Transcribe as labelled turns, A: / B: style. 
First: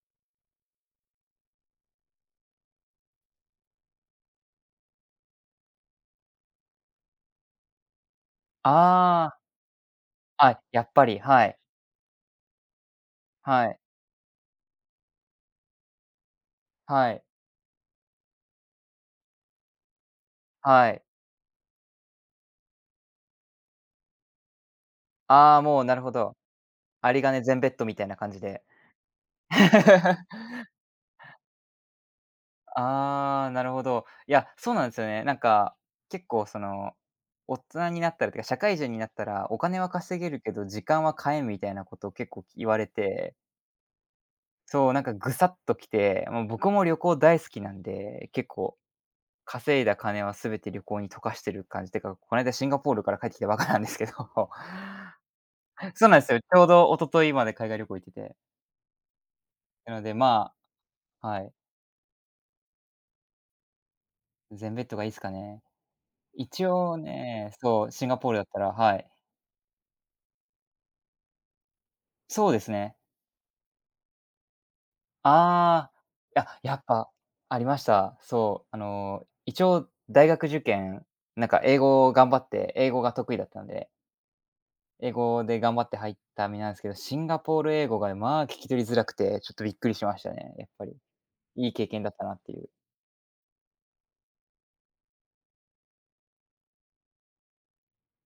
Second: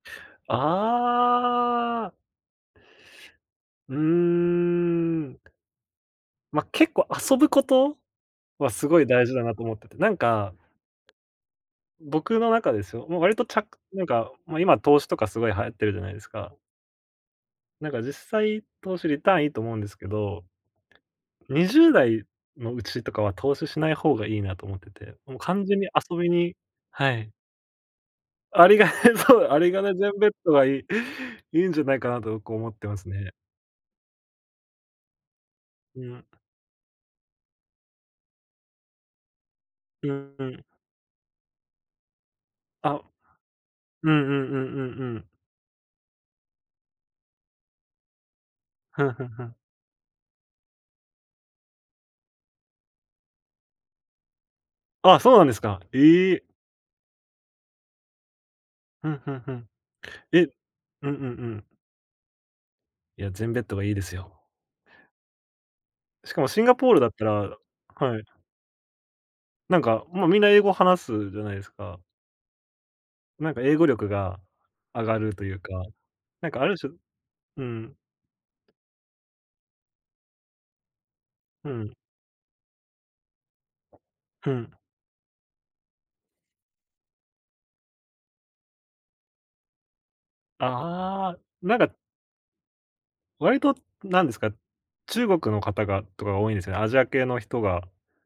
A: ああ。うーん。ま、結構遊ぶことはすごい
B: あ
A: 大事
B: あ。
A: だなと思ってて、なんか
B: あ、やっぱり、はい。
A: 僕の中ですよ、もう割とち
B: は
A: ゃ
B: い。
A: なんか、もう今投資とかすごい流行ってるじゃないですか。
B: はい。
A: なんか実際投資リターンいいと思うんですけど。
B: はい。
A: 20代のうちとかは投資しない方がいいなと思ってて、もう
B: ああ、
A: 完全
B: もう、
A: に
B: なるほ
A: 遊び
B: ど。
A: には
B: 有り
A: い。
B: 金全ベットみたいな感じで。
A: 有り金そう、有り金全 ベットがいい、いいんじゃないかなと僕思ってますね。
B: ああ、なるほど。いや、そうなんすよね。なんか、
A: うん。
B: 結構その、大人になったらってか、社会人になったら、お金は
A: う
B: 稼げ
A: ん
B: る
A: う
B: け
A: ん。
B: ど、時間は買えんみたいなことを結構言われ
A: あ。
B: て
A: うんうんうん
B: そう、な
A: う
B: んか
A: んうん。
B: グサッときて、もう僕も旅行大好きなんで、結構
A: ふんふんふん。
B: 稼いだ金はすべて旅行に溶かしてる感じってか、この間シンガポールから帰ってきたばっかなんですけど、
A: あ、そうなんですか。
B: そうなんです
A: え
B: よ、
A: え。
B: ちょうど一昨日まで海外旅行行ってて。
A: ふんふんふん。
B: なので、
A: え、う
B: ま
A: んうんう
B: はい。
A: ん。いや、全ベットがいいですよ。
B: 全ベットがいいすかね。
A: しかもシ
B: 一
A: ンガポー
B: 応
A: ルだったら
B: ね、そう、シンガ
A: はい。
B: ポールだったらはい。
A: なんか、もうみんな英語話すじゃないですか。
B: そうですね。
A: なんか英語力が上がるというか、
B: ああ、や
A: なんかあ
B: や
A: る
B: っ
A: 種
B: ぱあ
A: う
B: りまし
A: ん。
B: た。そう。あの一応大学受験なんか
A: う
B: 英
A: ん。
B: 語を頑張って、英語が得意だったんで。
A: うん。
B: 英語で頑張って入った身なんすけど、シンガポール英語が、まあ、聞き取りづらくて、ちょっとびっくりしましたね、やっぱり、
A: ああ、
B: いい
A: なん
B: 経
A: か
B: 験だったなっていう
A: 割となんですか、中国の方がとかが多いんですよね、アジア系の人が。